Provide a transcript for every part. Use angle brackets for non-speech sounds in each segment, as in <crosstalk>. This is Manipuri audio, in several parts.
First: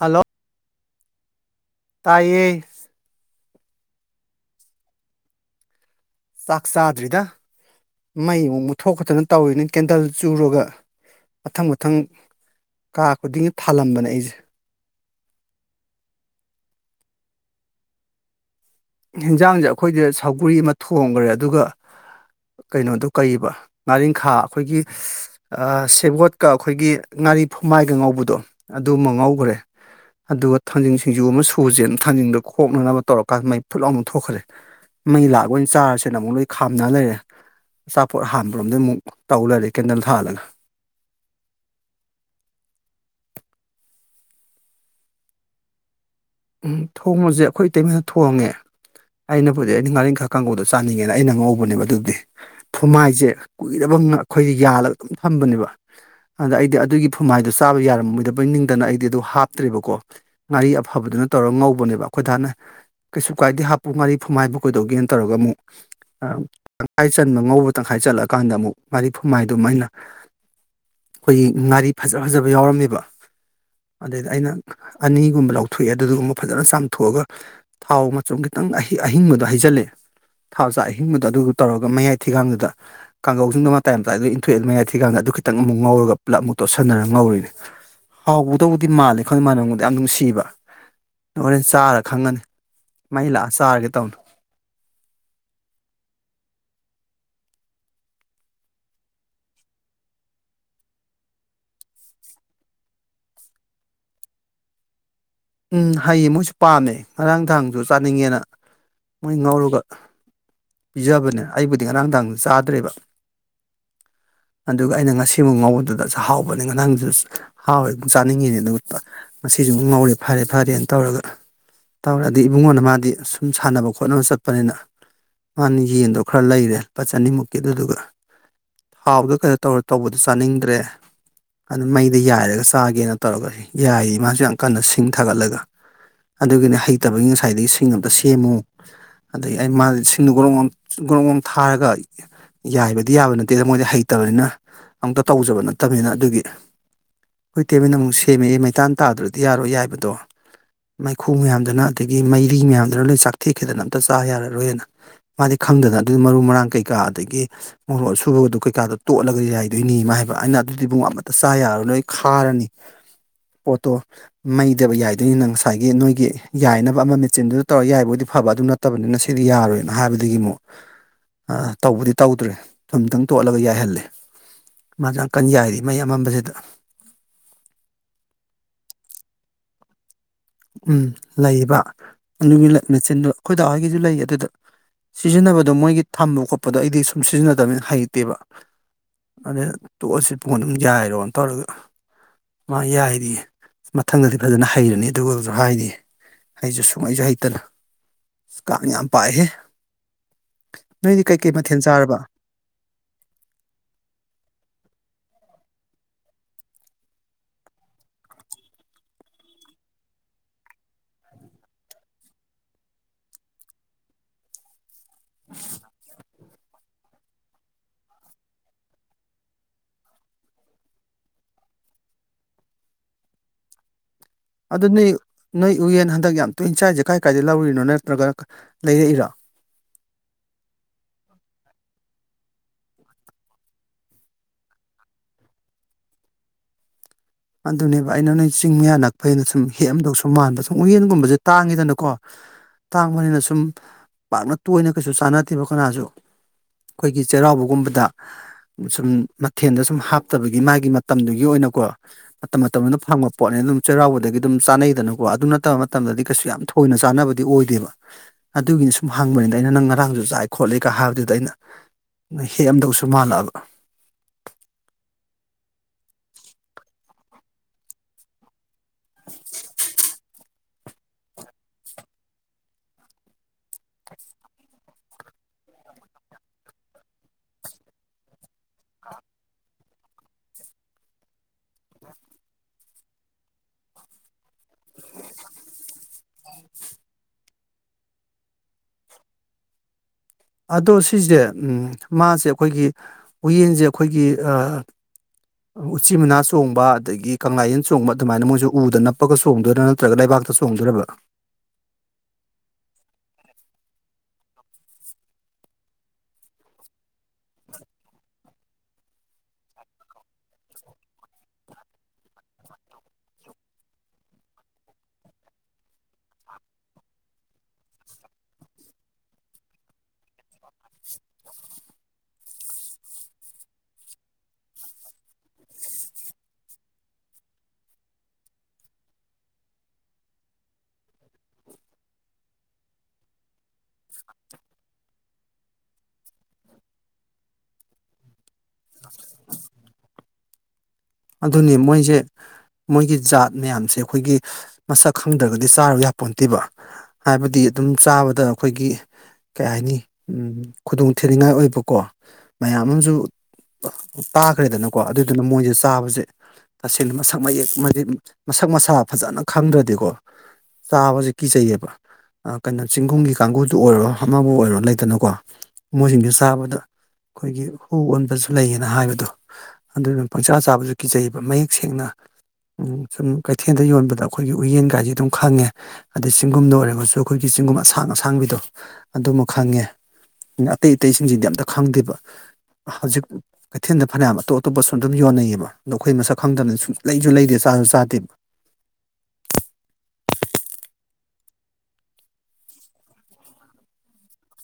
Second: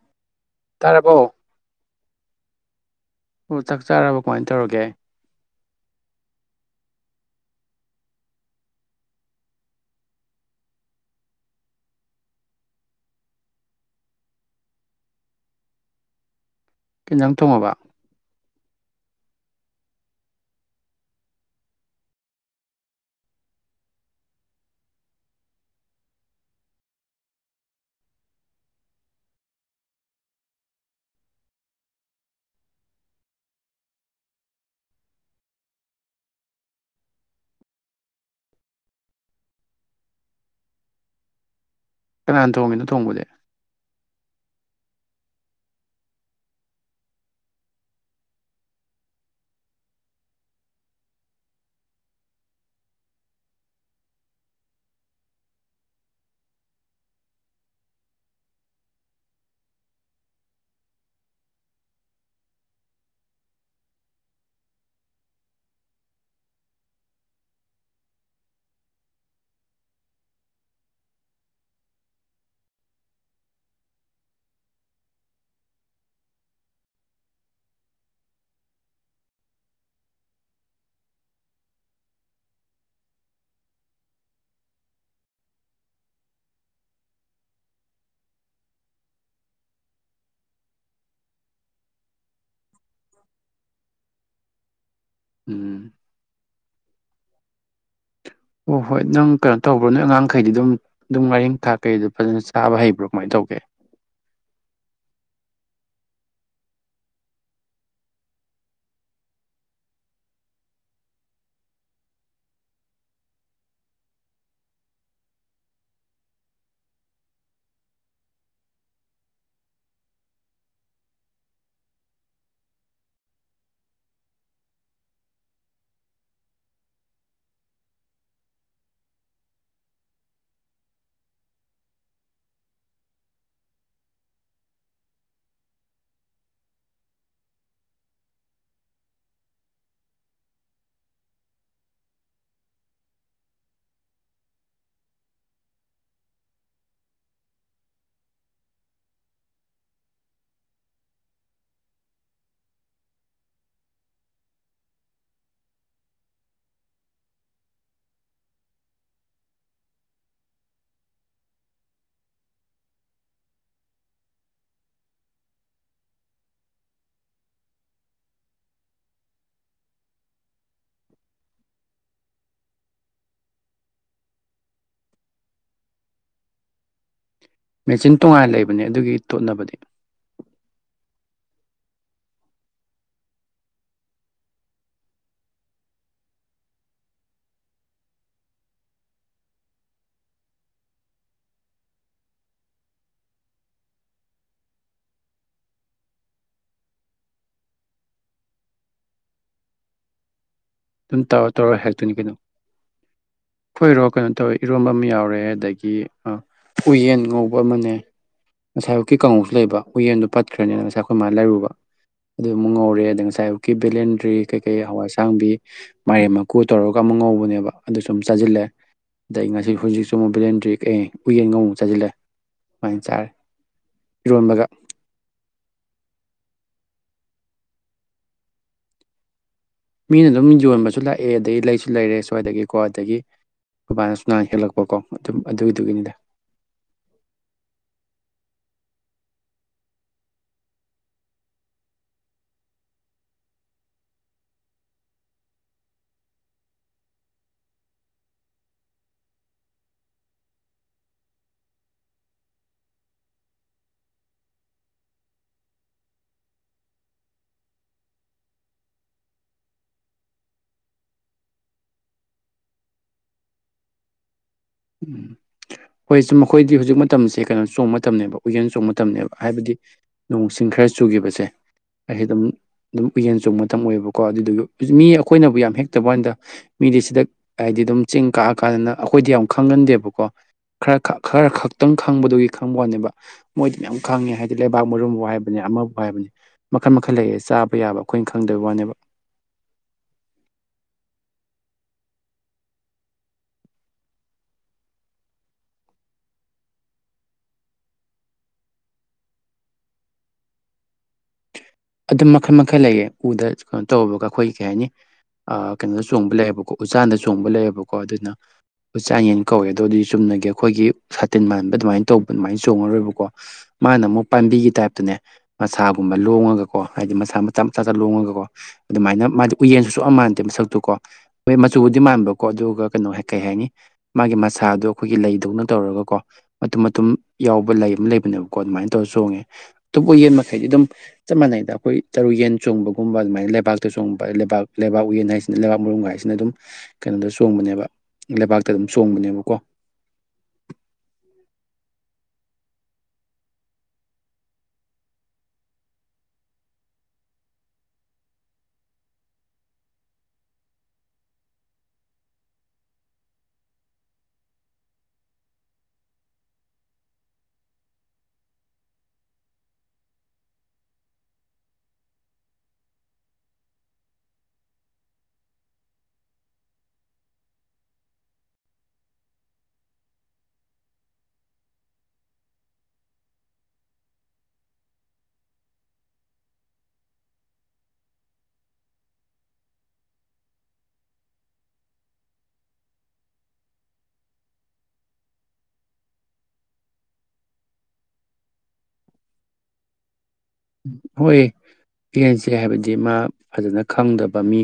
ꯍꯜꯂꯣ ꯇꯥꯔꯔꯕꯣ ꯇꯥꯏꯌꯦ ꯑꯣ ꯆꯥꯛ ꯆꯥꯔꯕ ꯀꯃꯥꯏꯅ ꯇꯧꯔꯒꯦ ꯆꯥꯛꯆꯥꯥꯗ꯭ꯔꯤꯗ ꯃꯩ ꯑꯃ ꯃꯨꯠꯊꯣꯛꯈꯗꯅ ꯇꯧꯔꯤꯅꯤ ꯀꯦꯟꯗꯜ ꯆꯨꯔꯒ ꯃꯊꯪ ꯃꯊꯪ ꯀꯥ ꯈꯨꯗꯤꯡꯒꯤ ꯊꯥꯜꯂꯝꯕꯅꯦ ꯑꯩꯁꯦ ꯀꯦꯟꯖꯥꯡ ꯊꯣꯉꯕ ꯍꯟꯖꯥꯡꯁꯦ ꯑꯩꯈꯣꯏꯗ ꯁꯧꯒꯔꯤ ꯑꯃ ꯊꯣꯡꯈ꯭ꯔꯦ ꯑꯗꯨꯒ ꯀꯩꯅꯣꯗꯨꯣ ꯀꯩꯕ ꯉꯥꯔꯤꯡꯈꯥ ꯑꯩꯈꯣꯏꯒꯤ ꯁꯦꯒꯣꯠꯀ ꯑꯩꯈꯣꯏꯒꯤ ꯉꯥꯔꯤ ꯐꯨꯝꯃꯥꯏꯒ ꯉꯧꯕꯗꯣ ꯑꯗꯨꯃ ꯉꯧꯈ꯭ꯔꯦ ꯑꯗꯨꯒ ꯊꯥꯡꯖꯤꯡ ꯁꯤꯡꯖꯨ ꯑꯃ ꯁꯨꯕꯁꯦ ꯑꯗꯨ ꯊꯥꯡꯖꯤꯡꯗꯣ ꯈꯣꯛꯅꯅꯕ ꯇꯧꯔꯀꯥꯟꯗ ꯃꯩ ꯐꯨꯠꯂꯥꯎꯅ ꯊꯣꯛꯈ꯭ꯔꯦ ꯃꯩ ꯂꯥꯛꯑꯒꯣꯏ ꯑꯣꯏꯅ ꯆꯥꯔꯁꯦꯅ ꯑꯃꯨꯛ ꯂꯣꯏ ꯈꯥꯝꯅ ꯂꯩꯔꯦ ꯑꯆꯥꯄꯣꯠ ꯍꯥꯟꯕꯔꯣꯝꯗꯩ ꯑꯃꯨꯛ ꯇꯧ ꯂꯩꯔꯦ ꯀꯦꯟꯗꯜ ꯊꯥꯜꯂꯒ ꯀꯅꯥꯅ ꯊꯣꯡꯉꯤꯅꯣ ꯊꯣꯡꯕꯗꯤ ꯎꯝ ꯊꯣꯡꯕꯁꯦ ꯑꯩꯈꯣꯏ ꯏꯇꯩꯃꯗ ꯊꯣꯡꯉꯦ ꯑꯩꯅꯕꯨꯗꯤ ꯑꯩꯅ ꯉꯥꯔꯤ ꯈꯔ ꯀꯥꯡꯕꯨꯗꯣ ꯆꯥꯅꯤꯡꯉꯦꯅ ꯑꯩꯅ ꯑ ꯉꯧꯕꯅꯦꯕ ꯑꯗꯨꯗꯤ ꯐꯨꯃꯥꯏꯁꯦ ꯀꯨꯏꯗꯔꯕ ꯑꯩꯈꯣꯏꯁ ꯌꯥꯜꯂꯒ ꯑꯗꯨꯝ ꯊꯝꯕꯅꯦꯕ ꯑꯗ ꯑꯩꯗꯤ ꯑꯗꯨꯒꯤ ꯐꯨꯝꯃꯥꯏꯗꯣ ꯆꯥꯕ ꯌꯥꯔꯝꯃꯣꯏꯗꯕꯩ ꯅꯤꯡꯗꯅ ꯑꯩꯗꯤ ꯑꯗꯨ ꯍꯥꯞꯇ꯭ꯔꯦꯕꯀꯣ ꯉꯥꯔꯤ ꯑꯐꯕꯗꯨꯅ ꯇꯧꯔꯒ ꯉꯧꯕꯅꯦꯕ ꯑꯩꯈꯣꯏꯗ ꯍꯥꯟꯅ ꯀꯩꯁꯨ ꯀꯥꯏꯗꯦ ꯍꯥꯞꯄꯨ ꯉꯥꯔꯤ ꯐꯨꯍꯥꯏꯕꯨ ꯀꯩꯗꯧꯒꯦꯅ ꯇꯧꯔꯒ ꯑꯃꯨꯛ ꯇꯪꯈꯥꯏ ꯆꯟꯕ ꯉꯧꯕ ꯇꯪꯈꯥꯏ ꯆꯠꯂꯛꯀꯥꯟꯗ ꯑꯃꯨꯛ ꯃꯔꯤꯛ ꯐꯨꯝꯃꯥꯏꯗꯨꯃꯥꯏꯅ ꯑꯩꯈꯣꯏꯒꯤ ꯉꯥꯔꯤ ꯐꯖ ꯐꯖꯕ ꯌꯥꯎꯔꯝꯃꯦꯕ ꯑꯗꯨꯗꯩꯗ ꯑꯩꯅ ꯑꯅꯤꯒꯨꯝꯕ ꯂꯧꯊꯣꯛꯑꯦ ꯑꯗꯨꯗꯨꯒꯨꯝꯕ ꯐꯖꯅ ꯆꯥꯝꯊꯣꯛꯑꯒ ꯊꯥꯎ ꯃꯆꯨꯝ ꯈꯤꯇꯪ ꯑꯍꯤꯡꯕꯗꯣ ꯍꯖꯜꯂꯦ ꯊꯥꯎ ꯆꯥꯛ ꯑꯍꯤꯡꯕꯗ ꯑꯗꯨꯒ ꯇꯧꯔꯒ ꯃꯌꯥꯏ ꯊꯤꯒꯥꯡꯗꯨꯗ ꯀꯥꯡꯒꯧꯁꯤꯡꯗꯣ ꯃꯇꯥꯏ ꯑꯃꯇꯥꯏꯗꯨꯗ ꯏꯟꯊꯣꯛꯑ ꯃꯌꯥꯏ ꯊꯤꯀꯥꯡꯗ ꯑꯗꯨ ꯈꯤꯇꯪ ꯑꯃꯨꯛ ꯉꯧꯔꯒ ꯄꯨꯂꯞ ꯑꯃꯨꯛ ꯇꯣꯠꯁꯤꯟꯅꯔꯒ ꯉꯧꯔꯤꯅꯤ ꯍꯥꯎꯗꯧꯕꯨꯗꯤ ꯃꯥꯜꯂꯦ ꯈꯪꯗꯦ ꯃꯅꯥꯝꯕꯨꯗꯤ ꯌꯥꯝ ꯑꯗꯨꯝ ꯅꯨꯡꯁꯤꯕ ꯍꯣꯔꯦꯟ ꯆꯥꯔ ꯈꯪꯉꯅꯤ ꯃꯩ ꯂꯥꯛꯑ ꯆꯥꯔꯒꯦ ꯇꯧꯅꯦ ꯎꯝ ꯑꯣ ꯍꯣꯏ ꯅꯪ ꯀꯩꯅꯣ ꯇꯧꯕ꯭ꯔꯣ ꯅꯣꯏ ꯑꯉꯥꯡꯈꯩꯗꯤ ꯑꯗꯨꯝ ꯑꯗꯨꯝ ꯃꯔꯤꯟꯈꯥ ꯀꯩꯗꯣ ꯐꯖꯅ ꯆꯥꯕ ꯍꯩꯕ꯭ꯔꯣ ꯀꯃꯥꯏꯅ ꯇꯧꯒꯦ ꯎꯝ ꯍꯩꯌꯦ ꯃꯣꯏꯁꯨ ꯄꯥꯝꯃꯦ ꯉꯔꯥꯡ ꯗꯥꯡꯁꯨ ꯆꯥꯅꯤꯡꯉꯦꯅ ꯃꯣꯏ ꯉꯧꯔꯒ ꯄꯤꯖꯕꯅꯦ ꯑꯩꯕꯨꯗꯤ ꯉꯔꯥꯡꯗꯥꯥꯡ ꯆꯥꯗ꯭ꯔꯦꯕ ꯑꯗꯨꯒ ꯑꯩꯅ ꯉꯁꯤꯃꯨꯛ ꯉꯧꯕꯗꯨꯗ ꯑ ꯍꯥꯎꯕꯅꯦ ꯉꯍꯥꯡꯗꯨꯁꯨ ꯍꯥꯎꯋꯦ ꯑꯃꯨꯛ ꯆꯥꯅꯤꯡꯉꯤꯅꯦ ꯑꯗꯨꯒ ꯃꯁꯤꯁꯨ ꯉꯥꯎꯔꯤꯕꯦꯕ ꯐꯔꯦ ꯐꯔꯦꯅ ꯇꯧꯔꯒ ꯇꯧꯔꯦ ꯑꯗꯩ ꯏꯕꯨꯡꯉꯣꯟꯅ ꯃꯥꯗꯤ ꯁꯨꯝ ꯁꯥꯟꯅꯕ ꯈꯣꯠꯅꯕ ꯆꯠꯄꯅꯤꯅ ꯃꯥꯅ ꯌꯦꯟꯗꯣ ꯈꯔ ꯂꯩꯔꯦ ꯂꯨꯄꯥ ꯆꯅꯤꯃꯨꯛꯀꯤ ꯑꯗꯨꯗꯨꯒ ꯍꯥꯎꯕꯗ ꯀꯩꯣ ꯇꯧꯔ ꯇꯧꯕꯗꯣ ꯆꯥꯅꯤꯡꯗ꯭ꯔꯦ ꯑꯗꯨ ꯃꯩꯗ ꯌꯥꯏꯔꯒ ꯆꯥꯒꯦꯅ ꯇꯧꯔꯒ ꯌꯥꯏꯔꯤ ꯃꯥꯁꯨ ꯌꯥꯝ ꯀꯟꯅ ꯁꯤꯡ ꯊꯥꯒꯠꯂꯒ ꯑꯗꯨꯒꯤꯅꯦ ꯍꯩꯇꯕꯒꯤ ꯉꯁꯥꯏꯗꯒꯤ ꯏꯁꯤꯡ ꯑꯃꯇ ꯁꯦꯝꯃꯨ ꯑꯗꯗꯒꯤ ꯑꯩ ꯃꯥꯁ ꯁꯤꯡꯗꯨ ꯒꯣꯔꯝ ꯒꯣꯔꯣ ꯑꯃꯣꯝ ꯊꯥꯔꯒ ꯌꯥꯏꯕꯗꯤ ꯌꯥꯕ ꯅꯠꯇꯦꯗ ꯃꯣꯏꯗ ꯍꯩꯇꯕꯅꯤꯅ ꯑꯨꯛꯇ ꯇꯧꯖꯕ ꯅꯠꯇꯕꯅꯤꯅ ꯑꯗꯨꯒꯤ ꯍꯣꯏ ꯇꯦꯕꯦꯟ ꯑꯃꯨꯛ ꯁꯦꯝꯃꯛꯑꯦ ꯃꯩꯇꯥꯟ ꯇꯥꯗ꯭ꯔꯗꯤ ꯌꯥꯔꯣꯏ ꯌꯥꯏꯕꯗꯣ ꯃꯩꯈꯨ ꯃꯌꯥꯝꯗꯨꯅ ꯑꯗꯒꯤ ꯃꯩꯔꯤ ꯃꯌꯥꯝꯗꯨꯅ ꯂꯣꯏ ꯆꯥꯛꯊꯦꯛꯈꯤꯗꯅ ꯑꯝꯇ ꯆꯥ ꯌꯥꯔꯔꯣꯏꯅ ꯃꯥꯗꯤ ꯈꯪꯗꯗꯅ ꯑꯗꯨꯗꯤ ꯃꯔꯨ ꯃꯔꯥꯡ ꯀꯩꯀꯥ ꯑꯗꯒꯤ ꯃꯣꯔꯣꯛ ꯑꯁꯨꯕꯒꯗꯣ ꯀꯩꯀꯥꯗ ꯇꯣꯠꯂꯒꯗꯤ ꯌꯥꯏꯗꯣꯏꯅꯤ ꯍꯥꯏꯕ ꯑꯩꯅ ꯑꯗꯨꯗꯤ ꯄꯨꯡꯉꯣ ꯑꯃꯇ ꯆꯥ ꯌꯥꯔꯣꯏ ꯂꯣꯢ ꯈꯥꯔꯅꯤ ꯄꯣꯠꯇꯣ ꯃꯩ ꯗꯦꯕ ꯌꯥꯏꯗꯣꯏꯅꯤꯅ ꯉꯁꯥꯏꯒꯤ ꯅꯣꯏꯒꯤ ꯌꯥꯏꯅꯕ ꯑꯃ ꯃꯦꯆꯤꯟꯗꯨꯗ ꯇꯧꯔꯒ ꯌꯥꯏꯕꯕꯨꯗꯤ ꯐꯕ ꯑꯗꯨ ꯅꯠꯇꯦ ꯐꯠꯇꯕꯅꯤꯅ ꯁꯤꯗꯤ ꯌꯥꯔꯣꯏꯅ ꯍꯥꯏꯕꯗꯒꯤ ꯑꯃꯨꯛ ꯇꯧꯕꯨꯗꯤ ꯇꯧꯗ꯭ꯔꯦ ꯑꯃꯇꯪ ꯇꯣꯠꯂꯒ ꯌꯥꯏꯍꯜꯂꯦ ꯃꯥꯀꯟꯅ ꯌꯥꯏꯔꯤ ꯃꯩ ꯑꯃꯝꯕꯁꯤꯗ ꯃꯦꯆꯤꯟ ꯇꯣꯉꯥꯟꯅ ꯂꯩꯕꯅꯦ ꯑꯗꯨꯒꯤ ꯇꯣꯠꯅꯕꯗꯤ ꯎꯝ ꯂꯩꯕ ꯑꯗꯨꯒꯤ ꯃꯦꯆꯤꯟꯗꯣ ꯑꯩꯈꯣꯏꯗ ꯍꯣꯢꯒꯤꯁꯨ ꯂꯩ ꯑꯗꯨꯗꯣ ꯁꯤꯖꯤꯟꯅꯕꯗꯣ ꯃꯣꯏꯒꯤ ꯊꯝꯕ ꯈꯣꯠꯄꯗꯣ ꯑꯩꯗꯤ ꯁꯨꯝ ꯁꯤꯖꯤꯟꯅꯗꯕꯅꯤꯅ ꯍꯩꯇꯦꯕ ꯑꯗꯩ ꯇꯣꯛꯑꯁꯤ ꯄꯨꯡꯉꯣ ꯑꯗꯨꯝ ꯌꯥꯏꯔꯣꯅ ꯇꯧꯔꯒ ꯃꯥ ꯌꯥꯏꯔꯤꯌꯦ ꯃꯊꯪꯗꯗꯤ ꯐꯖꯅ ꯍꯩꯔꯅꯤ ꯑꯗꯨꯒꯁꯨ ꯍꯥꯏꯔꯤꯌꯦ ꯑꯩꯩꯁꯨ ꯁꯨꯡꯍꯩꯁꯨ ꯍꯩꯇꯅ ꯀꯥꯡ ꯌꯥꯝ ꯄꯥꯏꯍꯦ ꯑꯗꯨꯝ ꯅꯣꯏꯗꯤ ꯇꯧꯔ ꯀꯩꯀꯩ ꯇꯧꯔ ꯃꯊꯦꯜ ꯆꯥꯔꯕ ꯈꯣꯏꯔꯣ ꯀꯩꯅꯣ ꯇꯧꯋꯦ ꯏꯔꯣꯝꯕ ꯑꯃ ꯌꯥꯎꯔꯦ ꯑꯗꯒꯤ ꯑ ꯎꯌꯦꯟ ꯉꯧꯕ ꯑꯃꯅꯦ ꯉꯁꯥꯏ ꯑꯌꯨꯛꯀꯤ ꯀꯥꯡꯉꯧꯁꯨ ꯂꯩꯕ ꯎꯌꯦꯟꯗꯣ ꯄꯠꯈ꯭ꯔꯅꯤꯅ ꯉꯁꯥꯏ ꯈꯣꯏ ꯃꯥꯥꯅ ꯂꯩꯔꯨꯕ ꯑꯗꯨ ꯑꯃꯨꯛ ꯉꯧꯔꯦ ꯑꯗ ꯉꯁꯥꯏ ꯑꯌꯨꯛꯀꯤ ꯕꯦꯂꯦꯟꯗ꯭ꯔꯤ ꯀꯩꯀꯩ ꯍꯋꯥꯏꯁꯥꯡꯕꯤ ꯃꯥꯢꯔꯦꯟ ꯃꯀꯨ ꯇꯧꯔꯒ ꯑꯃ ꯉꯧꯕꯅꯦꯕ ꯑꯗꯨ ꯁꯨꯝ ꯆꯥꯁꯤꯜꯂꯦ ꯑꯗꯩ ꯉꯁꯤ ꯍꯧꯖꯤꯛꯁꯨ ꯑꯃꯨꯛ ꯕꯕꯤꯂꯦꯟꯗ꯭ꯔꯤꯛ ꯑꯦ ꯎꯌꯦꯟ ꯉꯃꯨꯛ ꯆꯥꯁꯤꯜꯂꯦ ꯁꯨꯃꯥꯏꯅ ꯆꯥꯔꯦ ꯏꯔꯣꯟꯕꯒ ꯑꯗꯨ ꯅꯣꯏ ꯅꯣꯏ ꯎꯌꯦꯟ ꯍꯟꯗꯛ ꯌꯥꯝ ꯇꯣꯏꯟ ꯆꯥꯏꯁꯦ ꯀꯥꯏ ꯀꯥꯏꯗꯩ ꯂꯧꯔꯤꯅꯣ ꯅꯠꯇ꯭ꯔꯒ ꯂꯩꯔꯛꯏꯔꯣ ꯃꯤꯅ ꯑꯗꯨꯝ ꯌꯣꯟꯕꯁꯨ ꯂꯥꯛꯑꯦ ꯑꯗꯒꯤ ꯂꯩꯁꯨ ꯂꯩꯔꯦ ꯁ꯭ꯋꯥꯏꯗꯒꯤꯀꯣ ꯑꯗꯒꯤ ꯕꯥꯅꯁꯨ ꯅꯍꯥꯟ ꯍꯦꯛꯂꯛꯄꯀꯣ ꯑꯗꯨꯝ ꯑꯗꯨꯢꯗꯨꯒꯤꯅꯤꯗ ꯑꯗꯨꯅꯦꯕ ꯑꯩꯅ ꯅꯣꯏ ꯆꯤꯡ ꯃꯌꯥ ꯅꯛꯄꯅꯤꯅ ꯁꯨꯝ ꯍꯦꯛꯑꯥꯝꯗꯧ ꯁꯨꯝ ꯃꯥꯟꯕ ꯁꯨꯝ ꯎꯌꯦꯟꯒꯨꯝꯕꯁꯦ ꯇꯥꯡꯉꯤꯗꯅꯀꯣ ꯇꯥꯡꯕꯅꯤꯅ ꯁꯨꯝ ꯄꯥꯛꯅ ꯇꯣꯏꯅ ꯀꯩꯁꯨ ꯆꯥꯟꯅꯗꯦꯕ ꯀꯅꯥꯁꯨ ꯑꯩꯈꯣꯏꯒꯤ ꯆꯩꯔꯥꯎꯕꯒꯨꯝꯕꯗ ꯁꯨꯝ ꯃꯊꯦꯜꯗ ꯁꯨꯝ ꯍꯥꯞꯇꯕꯒꯤ ꯃꯥꯒꯤ ꯃꯇꯝꯗꯨꯒꯤ ꯑꯣꯏꯅꯀꯣ ꯃꯇꯝ ꯃꯇꯝꯗꯨ ꯑꯗꯨꯅ ꯐꯪꯕ ꯄꯣꯠꯅꯤꯅ ꯑꯗꯨꯝ ꯆꯩꯔꯥꯎꯕꯗꯒꯤ ꯑꯗꯨꯝ ꯆꯥꯅꯩꯗꯅꯀꯣ ꯑꯗꯨ ꯅꯠꯇꯕ ꯃꯇꯝꯗꯗꯤ ꯀꯩꯁꯨ ꯌꯥꯝ ꯇꯣꯏꯅ ꯆꯥꯟꯅꯕꯗꯤ ꯑꯣꯏꯗꯦꯕ ꯑꯗꯨꯒꯤꯅꯤ ꯁꯨꯝ ꯍꯪꯕꯅꯤꯗ ꯑꯩꯅ ꯅꯪ ꯉꯔꯥꯡꯁꯨ ꯆꯥꯏ ꯈꯣꯠꯂꯤꯒ ꯍꯥꯏꯕꯗꯨꯗ ꯑꯩꯅ ꯅꯣꯏ ꯍꯦꯛ ꯑꯃꯝꯗꯧꯁꯨ ꯃꯥꯜꯂꯛꯑꯕ ꯎꯝ ꯍꯣꯏ ꯃꯈꯣꯏꯗꯤ ꯍꯧꯖꯤꯛ ꯃꯇꯝꯁꯦ ꯀꯩꯅꯣ ꯆꯣꯡꯕ ꯃꯇꯝꯕ ꯎꯋꯏꯒꯟ ꯆꯣꯡꯕ ꯃꯇꯝꯅꯦꯕ ꯍꯥꯏꯕꯗꯤ ꯅꯣꯡ ꯆꯤꯡ ꯈꯔ ꯆꯨꯈꯤꯕꯁꯦ ꯑꯩꯁꯦ ꯑꯗꯨꯝ ꯑꯗꯨꯝ ꯎꯌꯦꯟ ꯆꯣꯡꯕ ꯃꯇꯝ ꯑꯣꯏꯌꯦꯕꯀꯣ ꯑꯗꯨꯗꯨꯒꯛ ꯃꯤ ꯑꯩꯈꯣꯏꯅꯕꯨ ꯌꯥꯝ ꯍꯦꯛꯇꯕꯗ ꯃꯤꯗꯤ ꯁꯤꯗ ꯍꯥꯏꯗꯤ ꯑꯗꯨꯝ ꯆꯦꯡ ꯀꯛꯑ ꯀꯥꯟꯗꯅ ꯑꯩꯈꯣꯏꯗꯤ ꯌꯥꯝ ꯈꯪꯍꯟꯗꯦꯕꯀꯣ ꯈꯔ ꯈ ꯈꯔ ꯈꯛꯇꯪ ꯈꯪꯕꯗꯨꯒꯤ ꯈꯪꯕ ꯋꯥꯅꯦꯕ ꯃꯣꯏꯗꯤ ꯃꯌꯥꯝ ꯈꯪꯉꯦ ꯍꯥꯏꯗꯤ ꯂꯩꯕꯥꯛ ꯃꯔꯨꯝꯕꯨ ꯍꯥꯏꯕꯅꯤ ꯑꯃꯕꯨ ꯍꯥꯏꯕꯅꯤ ꯃꯈꯜ ꯃꯈꯜ ꯂꯩꯌꯦꯦ ꯆꯥꯕ ꯌꯥꯕ ꯑꯩꯈꯣꯏꯅ ꯈꯪꯗꯕ ꯋꯥꯅꯦꯕ ꯑꯗꯣ ꯁꯤꯁꯦ ꯃꯥꯁꯦ ꯑꯩꯈꯣꯏꯒꯤ ꯎꯌꯦꯟꯁꯦ ꯑꯩꯈꯣꯏꯒꯤ ꯑꯣ <inaudible> ꯎꯆꯤ ꯃꯅꯥ ꯆꯣꯡꯕ ꯑꯗꯒꯤ ꯀꯪꯂꯥꯌꯦꯟ ꯆꯣꯡꯕ ꯑꯗꯨꯃꯥꯏꯅ ꯃꯣꯏꯁꯨ ꯎꯗ ꯅꯞꯄꯒ ꯆꯣꯡꯗꯣꯏꯔꯥ ꯅꯠꯇ꯭ꯔꯒ ꯂꯩꯕꯥꯛꯇ ꯆꯣꯡꯗꯣꯏꯔꯕ ꯑꯗꯨꯝ ꯃꯈꯜ ꯃꯈꯜ ꯂꯩꯌꯦ ꯎꯗ ꯀꯩꯅꯣ ꯇꯧꯕꯒ ꯑꯩꯈꯣꯏ ꯀꯩ ꯍꯥꯏꯅꯤ ꯑ ꯀꯩꯅꯣꯗ ꯆꯣꯡꯕ ꯂꯩꯌꯦꯕꯀꯣ ꯎꯖꯥꯟꯗ ꯆꯣꯡꯕ ꯂꯩꯌꯦꯕꯀꯣ ꯑꯗꯨꯅ ꯎꯆꯥꯡꯌꯦꯟ ꯀꯧꯋꯦ ꯑꯗꯨꯗꯤ ꯆꯨꯝꯅꯒꯤ ꯑꯩꯈꯣꯏꯒꯤ ꯁꯥꯇꯤꯟ ꯃꯥꯟꯕ ꯑꯗꯨꯃꯥꯏꯅ ꯇꯧꯕ ꯑꯗꯨꯃꯥꯏꯅ ꯆꯣꯡꯉꯔꯣꯏꯕꯀꯣ ꯃꯥꯅ ꯑꯃꯨꯛ ꯄꯥꯝꯕꯤꯒꯤ ꯇꯥꯞꯇꯅꯦ ꯃꯁꯥꯒꯨꯝꯕ ꯂꯣꯡꯉꯒ ꯀꯣ ꯍꯥꯏꯗꯤ ꯃꯁꯥ ꯃꯆꯥ ꯃꯆꯥꯗ ꯂꯣꯡꯉꯒ ꯀꯣ ꯑꯗꯨꯃꯥꯏꯅ ꯃꯥꯗꯤ ꯎꯌꯦꯟꯁꯨ ꯁꯨꯛꯃꯥꯟ ꯃꯥꯟꯗꯦ ꯃꯁꯛꯇꯨ ꯀꯣ ꯍꯣꯏ ꯃꯆꯨꯕꯨꯗꯤ ꯃꯥꯟꯕꯀꯣ ꯑꯗꯨꯒ ꯀꯩꯅꯣ ꯀꯩ ꯍꯥꯏꯅꯤ ꯃꯥꯒꯤ ꯃꯁꯥꯗꯣ ꯑꯩꯈꯣꯏꯒꯤ ꯂꯩꯗꯧꯅ ꯇꯧꯔꯒ ꯀꯣ ꯃꯇꯨꯝ ꯃꯇꯨꯝ ꯌꯥꯎꯕ ꯂꯩ ꯑꯃ ꯂꯩꯕꯅꯦꯕꯀꯣ ꯑꯗꯨꯃꯥꯏꯅ ꯇꯧꯔ ꯆꯣꯡꯉꯦ ꯑꯇꯣꯞꯄ ꯌꯦꯟ ꯃꯈꯩꯗꯤ ꯑꯗꯨꯝ ꯆꯞ ꯃꯥꯟꯅꯩꯗ ꯑꯩꯈꯣꯏ ꯇꯔꯨ ꯌꯦꯟ ꯆꯣꯡꯕꯒꯨꯝꯕ ꯑꯗꯨꯃꯥꯏꯅ ꯂꯩꯕꯥꯛꯇ ꯆꯣꯡꯕ ꯂꯩꯕꯥꯛ ꯂꯩꯕꯥꯛ ꯎ ꯌꯦꯟ ꯍꯥꯏꯁꯦ ꯂꯩꯕꯥꯛ ꯃꯔꯨꯝꯒꯥꯏꯁꯤꯅ ꯑꯗꯨꯝ ꯀꯩꯅꯣꯗ ꯆꯣꯡꯕꯅꯦꯕ ꯂꯩꯕꯥꯛꯇ ꯑꯗꯨꯝ ꯆꯣꯡꯕꯅꯦꯕꯀꯣ ꯑꯗꯨꯅꯤ ꯃꯣꯏꯁꯦ ꯃꯣꯏꯒꯤ ꯖꯥꯠ ꯃꯌꯥꯝꯁꯦ ꯑꯩꯈꯣꯏꯒꯤ ꯃꯁꯛ ꯈꯪꯗ꯭ꯔꯒꯗꯤ ꯆꯥꯔꯨ ꯌꯥꯄꯣꯟꯇꯦꯕ ꯍꯥꯏꯕꯗꯤ ꯑꯗꯨꯝ ꯆꯥꯕꯗ ꯑꯩꯈꯣꯏꯒꯤ ꯀꯩ ꯍꯥꯏꯅꯤ ꯎꯝ ꯈꯨꯗꯣꯡ ꯊꯤꯅꯤꯡꯉꯥꯏ ꯑꯣꯏꯕꯀꯣ ꯃꯌꯥꯝ ꯑꯃꯁꯨ ꯇꯥꯈ꯭ꯔꯦꯗꯅꯀꯣ ꯑꯗꯨꯗꯨꯅ ꯃꯣꯏꯁꯦ ꯆꯥꯕꯁꯦ ꯇꯁꯦꯡꯅ ꯃꯁꯛ ꯃꯌꯦꯛ ꯃꯁꯛ ꯃꯁꯥ ꯐꯖꯅ ꯈꯪꯗ꯭ꯔꯗꯤꯀꯣ ꯆꯥꯕꯕꯁꯤꯦ ꯀꯤ ꯆꯩꯩꯌꯦꯕ ꯀꯩꯅꯣ ꯆꯤꯡꯒꯨꯝꯒꯤ ꯀꯥꯡꯒꯨꯗꯨ ꯑꯣꯏꯔꯣ ꯑꯃꯕꯨ ꯑꯣꯏꯔꯣ ꯂꯩꯇꯅꯀꯣ ꯃꯣꯏꯁꯤꯡꯁꯦ ꯆꯥꯕꯗ ꯑꯩꯈꯣꯏꯒꯤ ꯍꯨ ꯑꯣꯟꯕꯁꯨ ꯂꯩꯌꯦꯅ ꯍꯥꯏꯕꯗꯣ ꯑꯗꯨꯅ ꯄꯪꯆꯥꯥ ꯆꯥꯕꯁꯨ ꯀꯤꯖꯩꯌꯦꯕ ꯃꯌꯦꯛ ꯁꯦꯡꯅ ꯁꯨꯝ ꯀꯩꯊꯦꯜꯗ ꯌꯣꯟꯕꯗ ꯑꯩꯈꯣꯏꯒꯤ ꯎꯌꯦꯟꯒꯥꯏꯁꯦ ꯑꯗꯨꯝ ꯈꯪꯉꯦ ꯑꯗꯩ ꯆꯤꯡꯒꯨꯝꯗ ꯑꯣꯏꯔꯒꯁꯨ ꯑꯩꯈꯣꯏꯒꯤ ꯆꯤꯡꯒꯨꯝ ꯑꯁꯥꯡ ꯑꯁꯥꯡꯕꯤꯗꯣ ꯑꯗꯨꯃ ꯈꯪꯉꯦ ꯎ ꯑꯇꯩ ꯑꯇꯩꯁꯤꯡꯁꯤꯗꯤ ꯑꯝꯇ ꯈꯪꯗꯦꯕ ꯍꯧꯖꯤꯛ ꯀꯩꯊꯦꯜꯗ ꯐꯅꯌꯥꯝ ꯑꯇꯣꯞ ꯑꯇꯣꯞꯄꯁꯨ ꯑꯗꯨꯝ ꯌꯣꯟꯅꯩꯌꯦꯕ ꯑꯗꯣ ꯑꯩꯈꯣꯏ ꯃꯁꯛ ꯈꯪꯗꯕꯅ ꯁꯨꯡꯛ ꯂꯩꯁꯨ ꯂꯩꯇꯦ ꯆꯥꯁꯨ ꯆꯥꯗꯦꯕ ꯍꯣꯏ ꯄꯦꯟꯁꯦ ꯍꯥꯏꯕꯗꯤ ꯃꯥ ꯐꯖꯅ ꯈꯪꯗꯕ ꯃꯤ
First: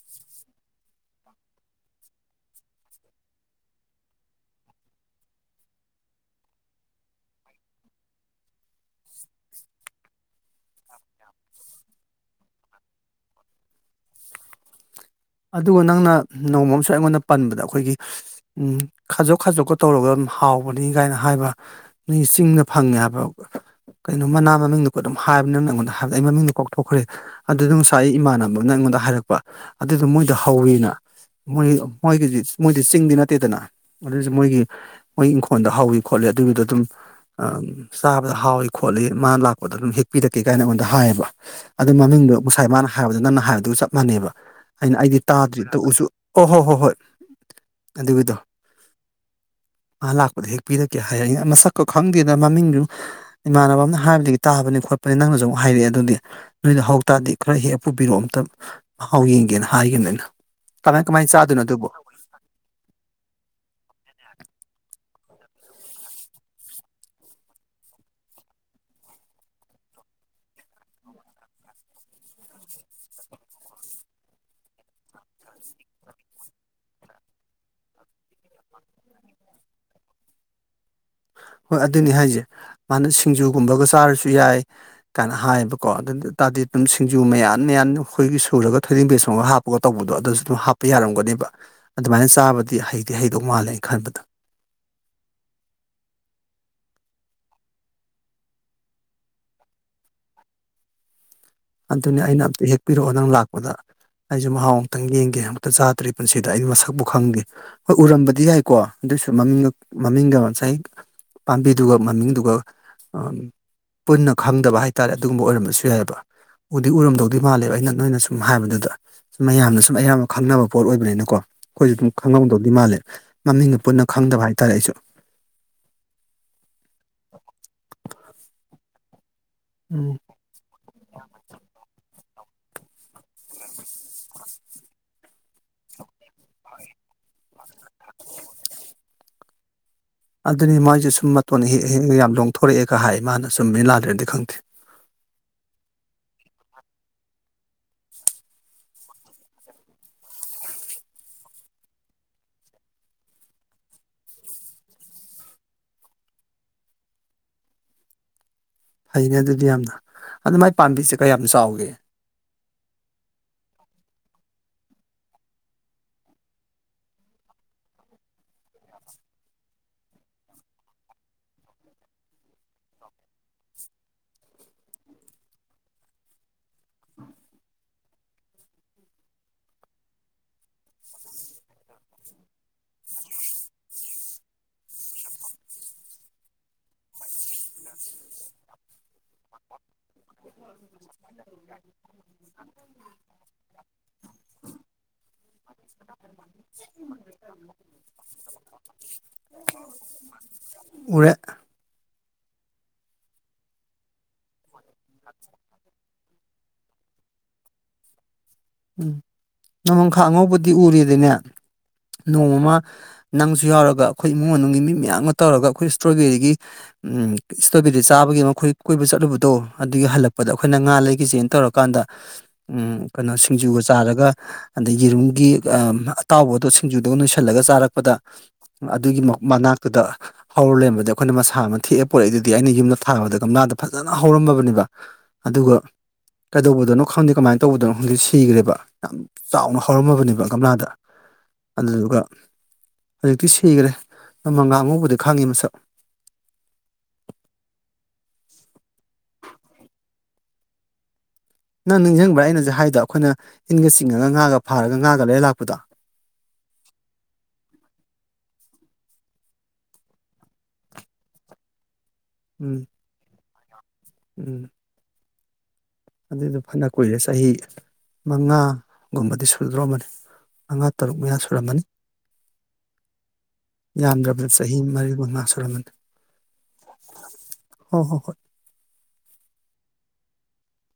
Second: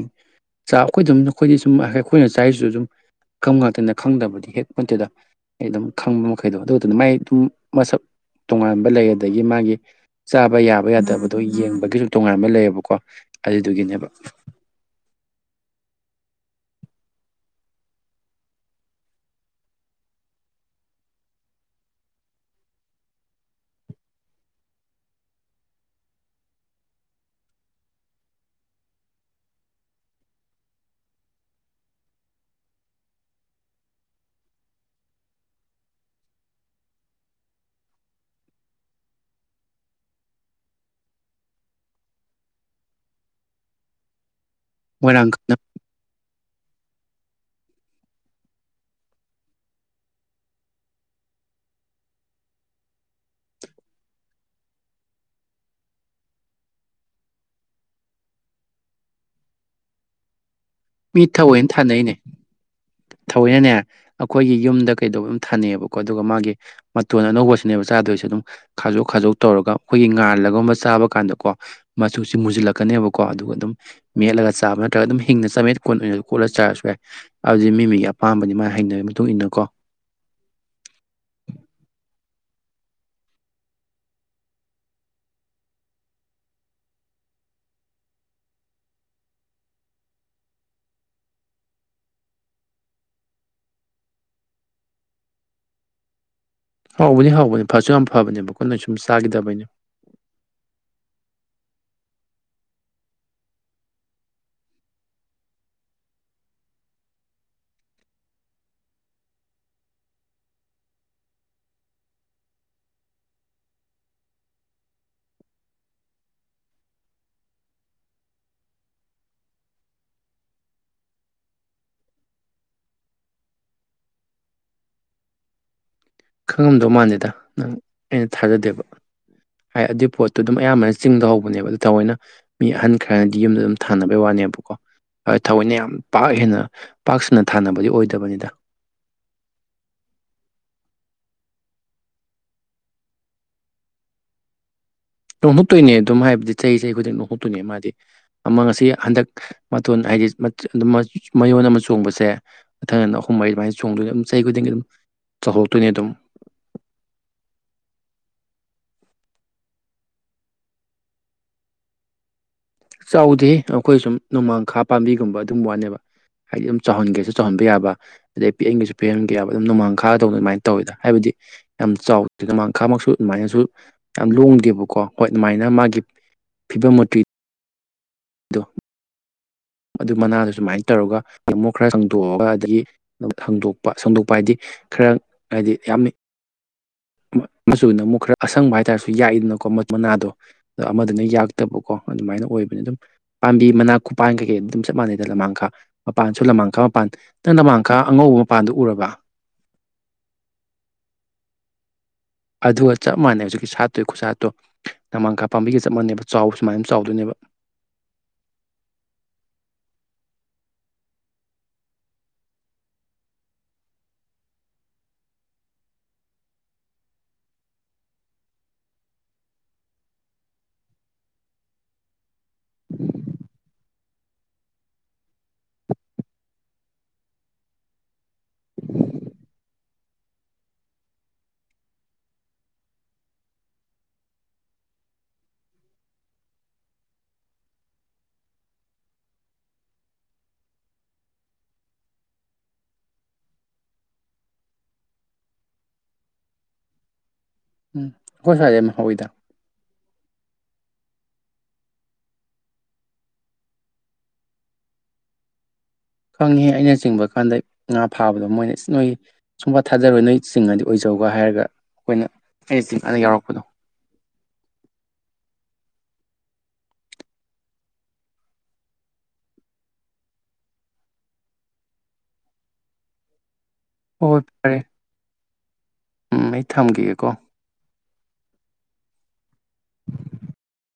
ꯆꯥꯛ ꯑꯩꯈꯣꯏꯗ ꯑꯗꯨꯝ ꯅꯈꯣꯏꯗꯤ ꯁꯨꯝ ꯑꯩꯈꯣꯏꯅ ꯆꯥꯔꯤꯁꯨ ꯁꯝ ꯀꯝ ꯉꯥꯛꯇꯅ ꯈꯪꯗꯕꯗꯤ ꯍꯦꯛ ꯃꯠꯇꯦꯗ ꯑꯩ ꯑꯗꯨꯝ ꯈꯪꯕ ꯃꯈꯩꯗꯣ ꯑꯗꯨꯗꯨꯅ ꯃꯥꯏ ꯑꯗꯨꯝ ꯃꯁꯛ ꯇꯣꯉꯥꯟꯕ ꯂꯩ ꯑꯗꯒꯤ ꯃꯥꯒꯤ ꯆꯥꯕ ꯌꯥꯕ ꯌꯥꯗꯕꯗꯣ ꯌꯦꯡꯕꯒꯤꯁꯨ ꯇꯣꯉꯥꯟꯕ ꯂꯩꯌꯦꯕꯀꯣ ꯑꯗꯨꯗꯨꯒꯤꯅꯦꯕ ꯑꯗꯨꯒ ꯅꯪꯅ ꯅꯣꯡꯃ ꯑꯃꯁꯨ ꯑꯩꯉꯣꯟꯗ ꯄꯟꯕꯗ ꯑꯩꯈꯣꯏꯒꯤ ꯎꯝ ꯈꯥꯖꯣꯛ ꯈꯥꯖꯣꯛꯀ ꯇꯧꯔꯒ ꯑꯗꯨꯝ ꯍꯥꯎꯕꯅꯤ ꯀꯥꯏꯅ ꯍꯥꯏꯕ ꯅꯣꯏ ꯆꯤꯡꯗ ꯐꯪꯉꯦ ꯍꯥꯏꯕ ꯀꯩꯅꯣ ꯃꯅꯥ ꯃꯃꯤꯡꯗꯨꯣ ꯑꯗꯨꯝ ꯍꯥꯏꯕꯅꯤꯅ ꯑꯩꯉꯣꯟꯗ ꯍꯥꯏꯕꯗ ꯑꯩ ꯃꯃꯤꯡꯗꯨꯣ ꯀꯣꯛꯊꯣꯛꯈ꯭ꯔꯦ ꯑꯗꯨꯗꯣ ꯉꯁꯥꯏ ꯑꯩ ꯏꯃꯥꯟꯅꯕꯅ ꯑꯩꯉꯣꯟꯗ ꯍꯥꯏꯔꯛꯄ ꯑꯗꯨꯗꯣ ꯃꯣꯏꯗ ꯍꯧꯋꯦꯅ ꯃꯣꯏ ꯃꯣꯏꯒꯤꯗꯤ ꯃꯣꯏꯗꯤ ꯆꯤꯡꯗꯤ ꯅꯠꯇꯦꯗꯅ ꯑꯗꯨꯏꯁꯨ ꯃꯣꯏꯒꯤ ꯃꯣꯏ ꯏꯪꯈꯣꯜꯗ ꯍꯧꯥꯎꯋꯤ ꯈꯣꯠꯂꯤ ꯑꯗꯨꯒꯤꯗ ꯑꯗꯨꯝ ꯆꯥꯕꯗ ꯍꯥꯎꯏ ꯈꯣꯠꯂꯤ ꯃꯥꯅ ꯂꯥꯛꯄꯗ ꯑꯗꯨꯝ ꯍꯦꯛꯄꯤꯔꯛꯀꯦ ꯀꯥꯏꯅ ꯑꯩꯉꯣꯟꯗ ꯍꯥꯏꯌꯦꯕ ꯑꯗꯨ ꯃꯃꯤꯡꯗꯣ ꯉꯁꯥꯏ ꯃꯥꯅ ꯍꯥꯏꯕꯗꯣ ꯅꯪꯅ ꯍꯥꯏꯕꯗꯨ ꯆꯞ ꯃꯥꯟꯅꯩꯕ ꯑꯩꯅ ꯑꯩꯗꯤ ꯃꯣꯏꯔꯥꯡ ꯀꯥꯟꯅ ꯇꯥꯗ꯭ꯔꯤ ꯇꯧꯎꯁꯨ ꯍꯣꯏ ꯍꯣꯏ ꯍꯣꯏ ꯑꯗꯨꯗꯣ ꯃꯥ ꯂꯥꯛꯄꯗ ꯍꯦꯛ ꯄꯤꯔꯛꯀꯦ ꯍꯥꯏꯌꯦ ꯃꯁꯛꯀ ꯈꯪꯗꯦꯗ ꯃꯃꯤꯡꯗꯨ ꯏꯃꯥꯟꯅꯕ ꯑꯃꯅ ꯍꯥꯏꯕꯗꯒꯤ ꯇꯥꯕꯅꯤ ꯈꯣꯠꯄꯅꯤ ꯅꯪꯅꯁꯨ ꯑꯃꯨꯛ ꯍꯥꯏꯔꯛꯑꯦ ꯑꯗꯨꯗꯤ ꯅꯣꯏꯗ ꯍꯧꯇꯥꯔꯗꯤ ꯈꯔ ꯍꯦꯛꯑꯥ ꯄꯨꯕꯤꯔꯛꯑꯣ ꯑꯝꯇꯪ ꯃꯍꯥꯎ ꯌꯦꯡꯒꯦꯅ ꯍꯥꯏꯈꯤꯕꯅꯦ ꯑꯩꯅ ꯀꯃꯥꯏ ꯃꯤ ꯀꯃꯥꯏꯅ ꯆꯥꯗꯣꯏꯅꯣ ꯊꯧꯑꯣꯏꯅ ꯑꯗꯨꯕꯣ ꯊꯅꯩꯅꯦ ꯊꯑꯣꯏꯅꯅꯦ ꯑꯩꯈꯣꯏꯒꯤ ꯌꯨꯝꯗ ꯀꯩꯗꯧꯕꯩ ꯑꯃ ꯊꯥꯅꯩꯑꯦꯕꯀꯣ ꯑꯗꯨꯒ ꯃꯥꯒꯤ ꯃꯇꯣꯟ ꯑꯅꯧꯕꯁꯤꯅꯦꯕ ꯆꯥꯗꯣꯏꯁꯦ ꯑꯗꯨꯝ ꯈꯥꯖꯣꯛ ꯈꯥꯖꯣꯛ ꯇꯧꯔꯒ ꯑꯩꯈꯣꯏꯒꯤ ꯉꯥꯜꯂꯒꯨꯝꯕ ꯆꯥꯕ ꯀꯥꯟꯗꯀꯣ ꯃꯆꯨꯁꯤ ꯃꯨꯁꯤꯜꯂꯛꯀꯅꯦꯕꯀꯣ ꯑꯗꯨꯒ ꯑꯗꯨꯝ ꯃꯦꯠꯂꯒ ꯆꯥꯕ ꯅꯠꯇ꯭ꯔꯒ ꯑꯗꯨꯝ ꯍꯤꯡꯅ ꯆꯥꯛ ꯈꯣꯠꯅ ꯈꯣꯠꯂ ꯆꯥꯔꯁꯨ ꯌꯥꯏ ꯑꯗꯨꯗꯤ ꯃꯤ ꯃꯤꯒꯤ ꯑꯄꯥꯝꯕꯅꯤ ꯃꯥ ꯍꯩꯅꯕꯒꯤ ꯃꯇꯨꯡ ꯏꯟꯅ ꯀꯣ ꯍꯣꯏ ꯑꯗꯨꯅꯤ ꯍꯥꯏꯁꯦ ꯃꯥꯅ ꯁꯤꯡꯖꯨꯒꯨꯝꯕꯒ ꯆꯥꯔꯁꯨ ꯌꯥꯏ ꯀꯥꯏꯅ ꯍꯥꯏꯌꯦꯕꯀꯣ ꯑꯗꯨ ꯇꯥꯔꯗꯤ ꯑꯗꯨꯝ ꯁꯤꯡꯖꯨ ꯃꯌꯥꯟ ꯃꯌꯥꯟ ꯑꯩꯈꯣꯏꯒꯤ ꯁꯨꯔꯒ ꯊꯣꯏꯔꯡ ꯕꯦꯁꯣꯡꯒ ꯍꯥꯞꯄ ꯒ ꯇꯧꯕꯗꯣ ꯑꯗꯨꯁꯨ ꯑꯗꯨꯝ ꯍꯥꯞꯄ ꯌꯥꯔꯝꯒꯅꯦꯕ ꯑꯗꯨꯃꯥꯏꯅ ꯆꯥꯕꯗꯤ ꯍꯩꯗꯤ ꯍꯩꯗꯧ ꯃꯥꯜꯂꯦꯅ ꯈꯟꯕꯗ ꯍꯧꯕꯅꯤ ꯍꯧꯕꯅꯤ ꯐꯁꯨ ꯌꯥꯝ ꯐꯕꯅꯦꯕꯀꯣ ꯅꯣꯏ ꯁꯨꯝ ꯆꯥꯈꯤꯗꯕꯅꯤ ꯑꯗꯨꯅꯦ ꯑꯩꯅ ꯑꯝꯇ ꯍꯦꯛꯄꯤꯔꯛꯑꯣ ꯅꯪ ꯂꯥꯛꯄꯗ ꯑꯩꯁꯦ ꯃꯍꯥꯎ ꯑꯃꯨꯛꯇꯪ ꯌꯦꯡꯒꯦ ꯑꯃꯨꯛꯇ ꯆꯥꯗ꯭ꯔꯤ ꯄꯨꯟꯁꯤꯗ ꯑꯩ ꯃꯁꯛꯄꯨ ꯈꯪꯗꯦ ꯍꯣꯏ ꯎꯔꯝꯕꯗꯤ ꯌꯥꯏꯀꯣ ꯑꯗꯨꯏꯁꯨ ꯃꯃꯤꯡꯒ ꯃꯃꯤꯡꯒ ꯉꯁꯥꯏ ꯄꯥꯝꯕꯤꯗꯨꯒ ꯃꯃꯤꯡꯗꯨꯒ ꯄꯨꯟꯅ ꯈꯪꯗꯕ ꯍꯥꯏꯇꯥꯔꯦ ꯑꯗꯨꯒꯨꯝꯕ ꯑꯣꯏꯔꯝꯕꯁꯨ ꯌꯥꯏꯑꯦꯕ ꯎꯗꯤ ꯎꯔꯝꯗꯧꯗꯤ ꯃꯥꯜꯂꯦꯕ ꯑꯩꯅ ꯅꯣꯏꯅ ꯁꯨꯝ ꯍꯥꯏꯕꯗꯨꯗ ꯁ ꯃꯌꯥꯝꯅ ꯁꯨꯝ ꯑꯌꯥꯝꯕ ꯈꯪꯅꯕ ꯄꯣꯠ ꯑꯣꯏꯕꯅꯤꯅꯀꯣ ꯑꯩꯈꯣꯏꯁꯨ ꯑꯗꯨꯝ ꯈꯪꯍꯧꯗꯧꯗꯤ ꯃꯜꯂꯦ ꯃꯃꯤꯡꯒ ꯄꯨꯟꯅ ꯈꯪꯗꯕ ꯍꯥꯏꯇꯥꯔꯦ ꯑꯩꯁꯨ ꯈꯪꯉꯝꯗꯧ ꯃꯥꯟꯗꯦꯗꯥ ꯅꯪ ꯑꯩꯅ ꯊꯥꯖꯗꯦꯕ ꯍꯥꯏ ꯑꯗꯨꯏ ꯎꯝ ꯄꯣꯠ ꯑꯗꯨꯝ ꯑꯌꯥꯝꯕꯅ ꯆꯤꯡꯗ ꯍꯧꯕꯅꯦꯕ ꯑꯗꯨ ꯊꯑꯣꯏꯅ ꯃꯤ ꯑꯍꯟ ꯈꯔꯅꯗꯤ ꯌꯨꯝꯗ ꯑꯗꯨꯝ ꯊꯥꯅꯕꯩ ꯋꯥꯅꯦꯕꯀꯣ ꯊꯑꯣꯏꯅ ꯌꯥꯝ ꯄꯥꯛ ꯍꯦꯟꯅ ꯄꯥꯛ ꯁꯟꯅ ꯊꯥꯅꯕꯗꯤ ꯑꯣꯏꯗꯕꯅꯤꯗ ꯑꯗꯨꯅꯤ ꯃꯣꯏꯁꯦ ꯁꯨꯝ ꯃꯇꯣꯟ ꯍꯦꯛꯑꯥ ꯍꯦꯛꯑꯥ ꯒꯥ ꯌꯥꯝ ꯂꯣꯡꯊꯣꯔꯛꯑꯦꯒ ꯍꯥꯏ ꯏꯃꯥꯅ ꯆꯨꯝꯃꯤꯔꯥ ꯂꯥꯜꯂꯤꯔꯥꯗꯤ ꯈꯪꯗꯦ ꯂꯣꯡꯊꯣꯛꯇꯣꯏꯅꯦ ꯑꯗꯨꯝ ꯍꯥꯏꯕꯗꯤ ꯆꯍꯤ ꯆꯍꯤ ꯈꯨꯗꯤꯡꯒꯤ ꯂꯣꯡꯊꯣꯛꯇꯣꯏꯅꯦ ꯃꯥꯗꯤ ꯑꯃ ꯉꯁꯤ ꯍꯟꯗꯛ ꯃꯇꯣꯟ ꯍꯥꯏꯗꯤ ꯃꯌꯣꯟ ꯑꯃ ꯆꯣꯡꯕꯁꯦ ꯃꯊꯪ ꯑꯍꯨꯝ ꯃꯔꯤ ꯑꯗꯨꯃꯥꯏꯅ ꯆꯣꯡꯗꯣꯏꯅꯤ ꯑꯗꯨꯝ ꯆꯍꯤ ꯈꯨꯗꯤꯡꯒꯤ ꯑꯗꯨꯝ ꯆꯥꯎꯊꯣꯛꯇꯣꯏꯅꯤ ꯑꯗꯨꯝ ꯐꯩꯅꯦ ꯑꯗꯨꯗꯤ ꯌꯥꯝꯅ ꯑꯗꯨ ꯃꯥꯏ ꯄꯥꯝꯕꯤꯁꯦ ꯀꯌꯥꯝ ꯆꯥꯎꯒꯦ ꯆꯥꯎꯗꯦꯍꯦ ꯑꯩꯈꯣꯏ ꯁꯨꯝ ꯅꯣꯡꯃꯥꯡꯈꯥ ꯄꯥꯝꯕꯤꯒꯨꯝꯕ ꯑꯗꯨꯒꯨꯝꯕ ꯋꯥꯅꯦꯕ ꯍꯥꯏꯗꯤ ꯑꯗꯨꯝ ꯆꯥꯎꯍꯟꯒꯦꯁꯨ ꯆꯥꯎꯍꯟꯕ ꯌꯥꯕ ꯑꯗꯩ ꯄꯤꯛꯍꯟꯒꯤꯁꯨ ꯄꯤꯛꯍꯟꯒꯦ ꯑꯗꯨꯝ ꯅꯣꯡꯃꯥꯡꯈꯥꯗꯧꯅ ꯑꯗꯨꯃꯥꯏꯅ ꯇꯧꯋꯦꯗ ꯍꯥꯏꯕꯗꯤ ꯌꯥꯝ ꯆꯥꯎꯗꯦ ꯅꯣꯡꯃꯡꯈꯥꯃꯛꯁꯨ ꯑꯗꯨꯃꯥꯏꯅꯁꯨ ꯌꯥꯝ ꯂꯣꯡꯗꯦꯕꯀꯣ ꯍꯣꯏ ꯑꯗꯨꯃꯥꯏꯅ ꯃꯥꯒꯤ ꯐꯤꯕꯝ ꯃꯨꯔꯇꯤ ꯑꯗꯣ ꯑꯗꯨ ꯃꯅꯥꯗꯣ ꯁꯨꯃꯥꯏꯅ ꯇꯧꯔꯒ ꯇꯃꯣ ꯈꯔ ꯁꯪꯗꯣꯛꯑꯒ ꯑꯗꯒꯤ ꯁꯪꯗꯣꯛꯄ ꯁꯪꯗꯣꯛꯄ ꯍꯥꯏꯗꯤ ꯈꯔ ꯍꯥꯏꯗꯤ ꯌꯥꯝ ꯃꯆꯨꯅ ꯑꯃꯨꯛ ꯈꯔ ꯑꯁꯪꯕ ꯍꯥꯏꯇꯥꯔꯁꯨ ꯌꯥꯛꯏꯗꯅꯀꯣ ꯃꯅꯥꯗꯣ ꯑ ꯑꯃꯗꯨꯅ ꯌꯥꯛꯇꯕꯀꯣ ꯑꯗꯨꯃꯥꯏꯅ ꯑꯣꯏꯕꯅꯤ ꯑꯗꯨꯝ ꯄꯥꯝꯕꯤ ꯃꯅꯥ ꯈꯨꯄꯥꯟ ꯀꯩꯀꯩ ꯑꯗꯨꯝ ꯆꯞ ꯃꯥꯟꯅꯩꯗ ꯂꯨꯃꯥꯡꯈꯥ ꯃꯄꯥꯟꯁꯨ ꯅꯣꯡꯃꯥꯡꯈꯥ ꯃꯄꯥꯟ ꯅꯪ ꯅꯣꯡꯃꯥꯡꯈꯥ ꯑꯉꯧꯕ ꯃꯄꯥꯟꯗꯨ ꯎꯔꯕ ꯎꯔꯦ ꯑꯗꯨꯒ ꯆꯞ ꯃꯥꯟꯅꯩ ꯍꯧꯖꯤꯛꯀꯤ ꯁꯥꯠꯇꯨꯏ ꯈꯨꯠ ꯁꯥꯠꯇꯣ ꯅꯣꯡꯃꯥꯡꯈꯥ ꯄꯥꯝꯕꯤꯒ ꯆꯞ ꯃꯥꯟꯅꯩꯕ ꯆꯥꯎꯕꯁꯨ ꯁꯨꯃꯥꯏꯅ ꯆꯥꯎꯗꯣꯏꯅꯦꯕ ꯎꯝ ꯅꯣꯡꯃꯪꯈꯥ ꯑꯉꯧꯕꯗꯤ ꯎꯔꯤꯗꯅ ꯅꯣꯡꯃ ꯅꯪꯁꯨ ꯌꯥꯎꯔꯒ ꯑꯩꯈꯣꯏ ꯏꯃꯨꯡ ꯃꯅꯨꯡꯒꯤ ꯃꯤ ꯃꯌꯥꯝꯒꯥ ꯇꯧꯔꯒ ꯑꯩꯈꯣꯏ ꯏꯁꯇ꯭ꯔꯣꯕꯦꯔꯤꯒꯤ ꯎꯝ ꯏꯁꯇ꯭ꯔꯣꯕꯦꯔꯤ ꯆꯥꯕꯒꯤ ꯑꯃ ꯈꯣꯏ ꯀꯣꯏꯕ ꯆꯠꯂꯨꯕꯗꯣ ꯑꯗꯨꯒꯤ ꯍꯜꯂꯛꯄꯗ ꯑꯩꯈꯣꯏꯅ ꯉꯥ ꯂꯩꯈꯤꯁꯦꯅ ꯇꯧꯔꯛꯄ ꯀꯥꯟꯗ ꯎꯝ ꯀꯩꯅꯣ ꯁꯤꯡꯖꯨꯒ ꯆꯥꯔꯒ ꯑꯗꯩ ꯌꯦꯔꯨꯝꯒꯤ ꯑꯥ ꯑꯇꯥꯎꯕꯗꯣ ꯁꯤꯡꯖꯨꯗꯣ ꯅꯣꯏꯁꯤꯜꯂꯒ ꯆꯥꯔꯛꯄꯗ ꯑꯗꯨꯒꯤ ꯃꯅꯥꯛꯇꯨꯗ ꯍꯧꯔ ꯂꯩꯔꯝꯕꯗ ꯑꯩꯈꯣꯏꯅ ꯃꯁꯥ ꯑꯃ ꯊꯦꯛꯑ ꯄꯨꯔꯛꯏꯗꯨꯗꯤ ꯑꯩꯅ ꯌꯨꯝꯗ ꯊꯥꯕꯗ ꯒꯝꯂꯥꯗ ꯐꯖꯅ ꯍꯧꯔꯝꯃꯕꯅꯤꯕ ꯑꯗꯨꯒ ꯀꯩꯗꯧꯕꯗꯅꯣ ꯈꯪꯗꯦ ꯀꯃꯥꯏꯅ ꯇꯧꯕꯗꯅꯣ ꯈꯪꯗꯦ ꯁꯤ ꯊꯤꯈ꯭ꯔꯦꯕ ꯌꯥꯝ ꯆꯥꯎꯅ ꯍꯧꯔꯝꯃꯕꯅꯦꯕ ꯒꯝꯂꯥꯗ ꯑꯗꯨꯗꯨꯒ ꯍꯧꯖꯤꯛꯇꯤ ꯁꯤꯈ꯭ꯔꯦ ꯅꯣꯡꯃꯥꯡꯉꯥ ꯑꯉꯧꯕꯗꯤ ꯈꯥꯡꯉꯤ ꯃꯁꯛ ꯎꯝ ꯑꯩꯈꯣꯢ ꯁꯋꯥꯏ ꯌꯥꯝ ꯍꯥꯎꯋꯤꯗ ꯒ ꯅꯪ ꯅꯤꯡꯁꯤꯡꯕ꯭ꯔꯥ ꯑꯩꯅ ꯍꯧꯖꯤꯛ ꯍꯥꯏꯗꯣ ꯑꯩꯈꯣꯏꯅ ꯏꯟꯒ ꯆꯤꯡꯉꯒ ꯉꯥꯒ ꯐꯥꯔꯒ ꯉꯥꯒ ꯂꯩꯔ ꯂꯥꯛꯄꯗꯣ ꯈꯪꯉꯦꯍꯦ ꯑꯩꯅ ꯆꯤꯡꯕ ꯀꯥꯟꯗ ꯉꯥ ꯐꯥꯕꯗꯣ ꯃꯣꯏꯅ ꯅꯣꯏ ꯁꯨꯡꯄꯥ ꯊꯥꯖꯔꯣꯏ ꯅꯣꯏ ꯆꯤꯡꯉꯗꯤ ꯑꯣꯏꯖꯧꯒ ꯍꯥꯏꯔꯒ ꯑꯩꯈꯣꯏꯅ ꯎꯝ ꯑꯩꯅ ꯆꯤꯡ ꯑꯗ ꯌꯥꯎꯔꯛꯄꯗꯣ ꯎꯝ ꯑꯗꯨꯏꯗꯣ ꯐꯅ ꯀꯨꯏꯔꯦ ꯆꯍꯤ ꯃꯉꯥꯒꯨꯝꯕꯗꯤ ꯁꯨꯗꯔꯣꯔꯝꯃꯥꯅꯤ ꯃꯉꯥ ꯇꯔꯨꯛ ꯃꯌꯥ ꯁꯨꯔꯝꯃꯅꯤ ꯍꯣꯏ ꯍꯣꯏ ꯌꯥꯝꯗ꯭ꯔꯕꯗ ꯆꯍꯤ ꯐꯔꯦ ꯃꯔꯤ ꯃꯉꯥ ꯁꯨꯔꯝꯃꯅꯤ ꯎꯝ ꯑꯩ ꯊꯝꯈꯤꯒꯦꯀꯣ ꯍꯣꯏ ꯍꯣꯏ ꯍꯣꯏ